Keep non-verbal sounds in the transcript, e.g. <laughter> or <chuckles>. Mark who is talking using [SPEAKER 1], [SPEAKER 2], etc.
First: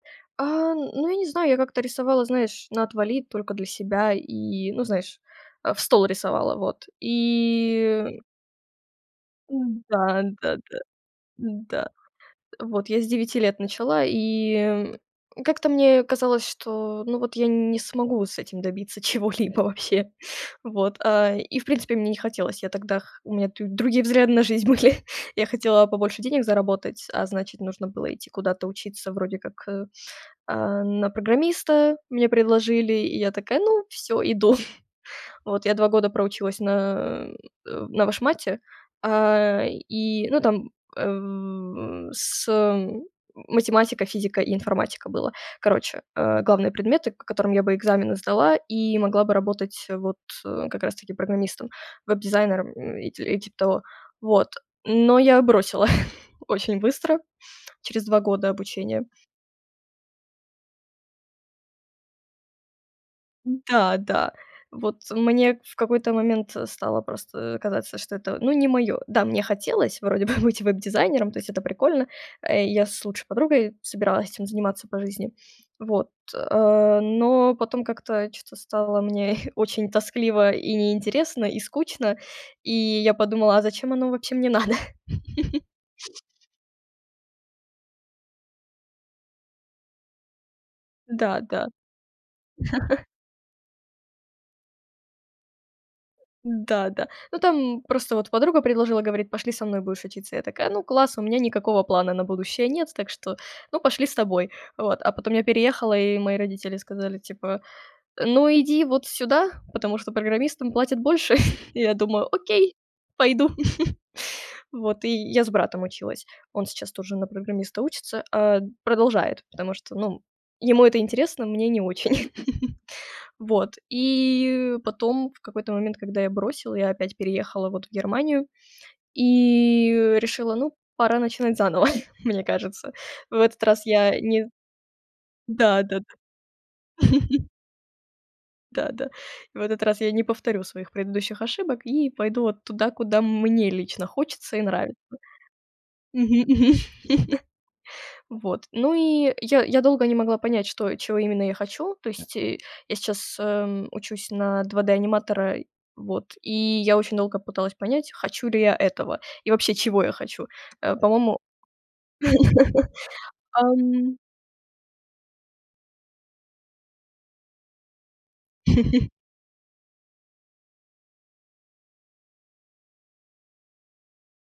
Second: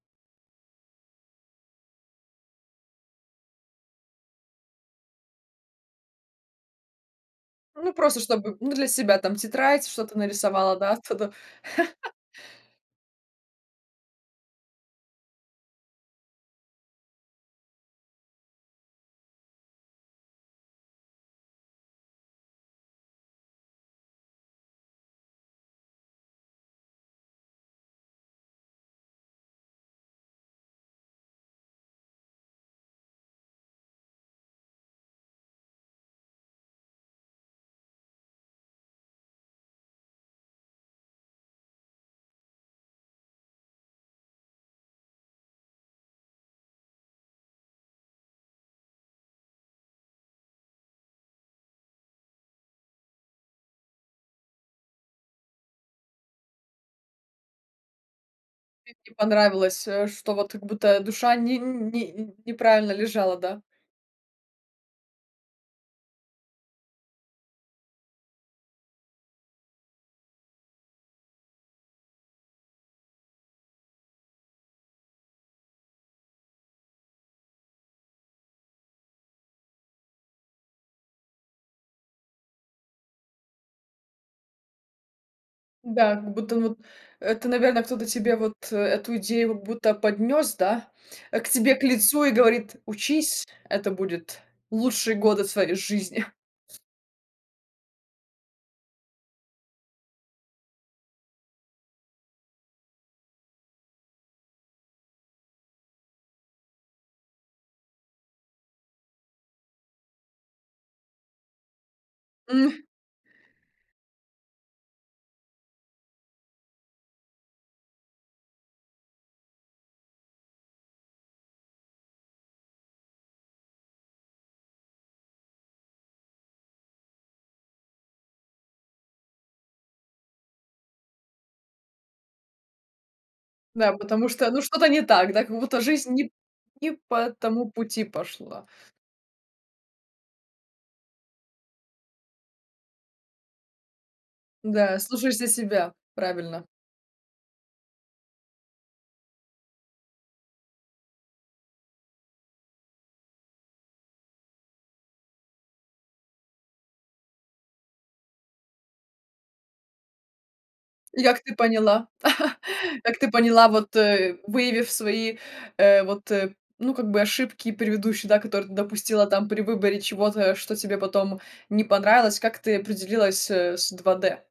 [SPEAKER 1] Э-э, ну, я не знаю, я как-то рисовала, знаешь, "на отвали", только для себя и, ну, знаешь, а, "в стол" рисовала. Вот.
[SPEAKER 2] Ну, просто
[SPEAKER 1] И
[SPEAKER 2] чтобы, ну, для себя там, тетрадь что-то нарисовала,
[SPEAKER 1] Да-да-да,
[SPEAKER 2] да, оттуда.
[SPEAKER 1] да.
[SPEAKER 2] <chuckles>
[SPEAKER 1] Вот я с 9 лет начала и, м, как-то мне казалось, что ну, вот я не смогу с этим добиться чего-либо вообще. Вот. А, и, в принципе, мне не хотелось. Я тогда х у меня тут другие взгляды на жизнь были. Я хотела побольше денег заработать, а значит нужно было идти куда-то учиться вроде как, э, э-э, на программиста. Мне предложили, и я такая: "Ну, всё, иду." <chuckles> Вот я 2 года проучилась на, э-э, на вышмате. Э-э, и, ну, там, э-э, с математика, физика и информатика было. Короче, э, главные предметы, к которым я бы экзамены сдала и могла бы работать вот как раз таки программистом, веб-дизайнером и и типа того, вот. Но я бросила <chuckles> очень быстро, через 2 года
[SPEAKER 2] Не
[SPEAKER 1] обучения.
[SPEAKER 2] не понравилось, э, что вот как будто душа ни ни ни неправильно лежала, да.
[SPEAKER 1] Да, да. Вот мне в какой-то момент стало просто, э, казаться, что это, ну, не моё. Да, мне хотелось вроде бы быть веб-дизайнером, то есть это прикольно. Э, я с лучшей подругой собиралась этим заниматься по жизни, вот. Э, но потом как-то чё-то стало мне <chuckles> очень тоскливо и неинтересно, и скучно. И я подумала: "А зачем оно вообще мне надо?"
[SPEAKER 2] Да,
[SPEAKER 1] <chuckles>
[SPEAKER 2] как будто вот это, наверно, кто-то тебе вот эту идею, как будто поднёс, да, <sniffs> к
[SPEAKER 1] Да-да.
[SPEAKER 2] тебе к лицу и говорит:
[SPEAKER 1] <chuckles>
[SPEAKER 2] "Учись, это будет лучшие годы в твоей жизни!" <chuckles>
[SPEAKER 1] Да-да. Ну, там просто вот подруга предложила, говорит: "Пошли со мной будешь учиться". Я такая: "Ну, класс, у меня никакого плана на будущее нет, так что, ну, пошли с тобой". Вот. А потом я переехала, и мои родители сказали типа: "Ну, иди вот сюда, потому что программистам платят больше" <chuckles> Я думаю: "Окей,
[SPEAKER 2] М.
[SPEAKER 1] пойду". <chuckles> Вот. И я с братом училась. Он сейчас тоже на программиста учится. Э, продолжает, потому что, ну, ему это интересно, мне не очень. <chuckles> Вот, и потом в какой-то момент, когда я бросила, я опять переехала вот в Германию. И решила: ну, пора начинать заново, <chuckles> мне кажется. В этот раз
[SPEAKER 2] Да,
[SPEAKER 1] я
[SPEAKER 2] потому
[SPEAKER 1] не
[SPEAKER 2] что, ну, что-то не так, да, как будто
[SPEAKER 1] Да-да-да.
[SPEAKER 2] жизнь ни п не по
[SPEAKER 1] <chuckles>
[SPEAKER 2] тому пути пошла.
[SPEAKER 1] Да-да. И в этот раз я не повторю своих предыдущих ошибок и пойду вот туда, куда мне лично хочется и нравится.
[SPEAKER 2] Да, слушаешься себя.
[SPEAKER 1] Мгм мгм.
[SPEAKER 2] Правильно.
[SPEAKER 1] <chuckles> Вот, ну, и я я долго не могла понять, что чего именно я хочу. То есть и я сейчас, м, учусь на 2D аниматора. Вот и я очень долго пыталась понять, хочу ли я этого и вообще, чего я хочу? Э,
[SPEAKER 2] И
[SPEAKER 1] по-моему
[SPEAKER 2] как ты поняла <chuckles> как ты
[SPEAKER 1] <chuckles>
[SPEAKER 2] поняла, вот,
[SPEAKER 1] Ам
[SPEAKER 2] э, выявив свои, э, вот, ну, как бы ошибки предыдущие, да, которые ты
[SPEAKER 1] <chuckles>
[SPEAKER 2] допустила там при выборе чего-то, что тебе потом не понравилось, как ты определилась, э, с 2D?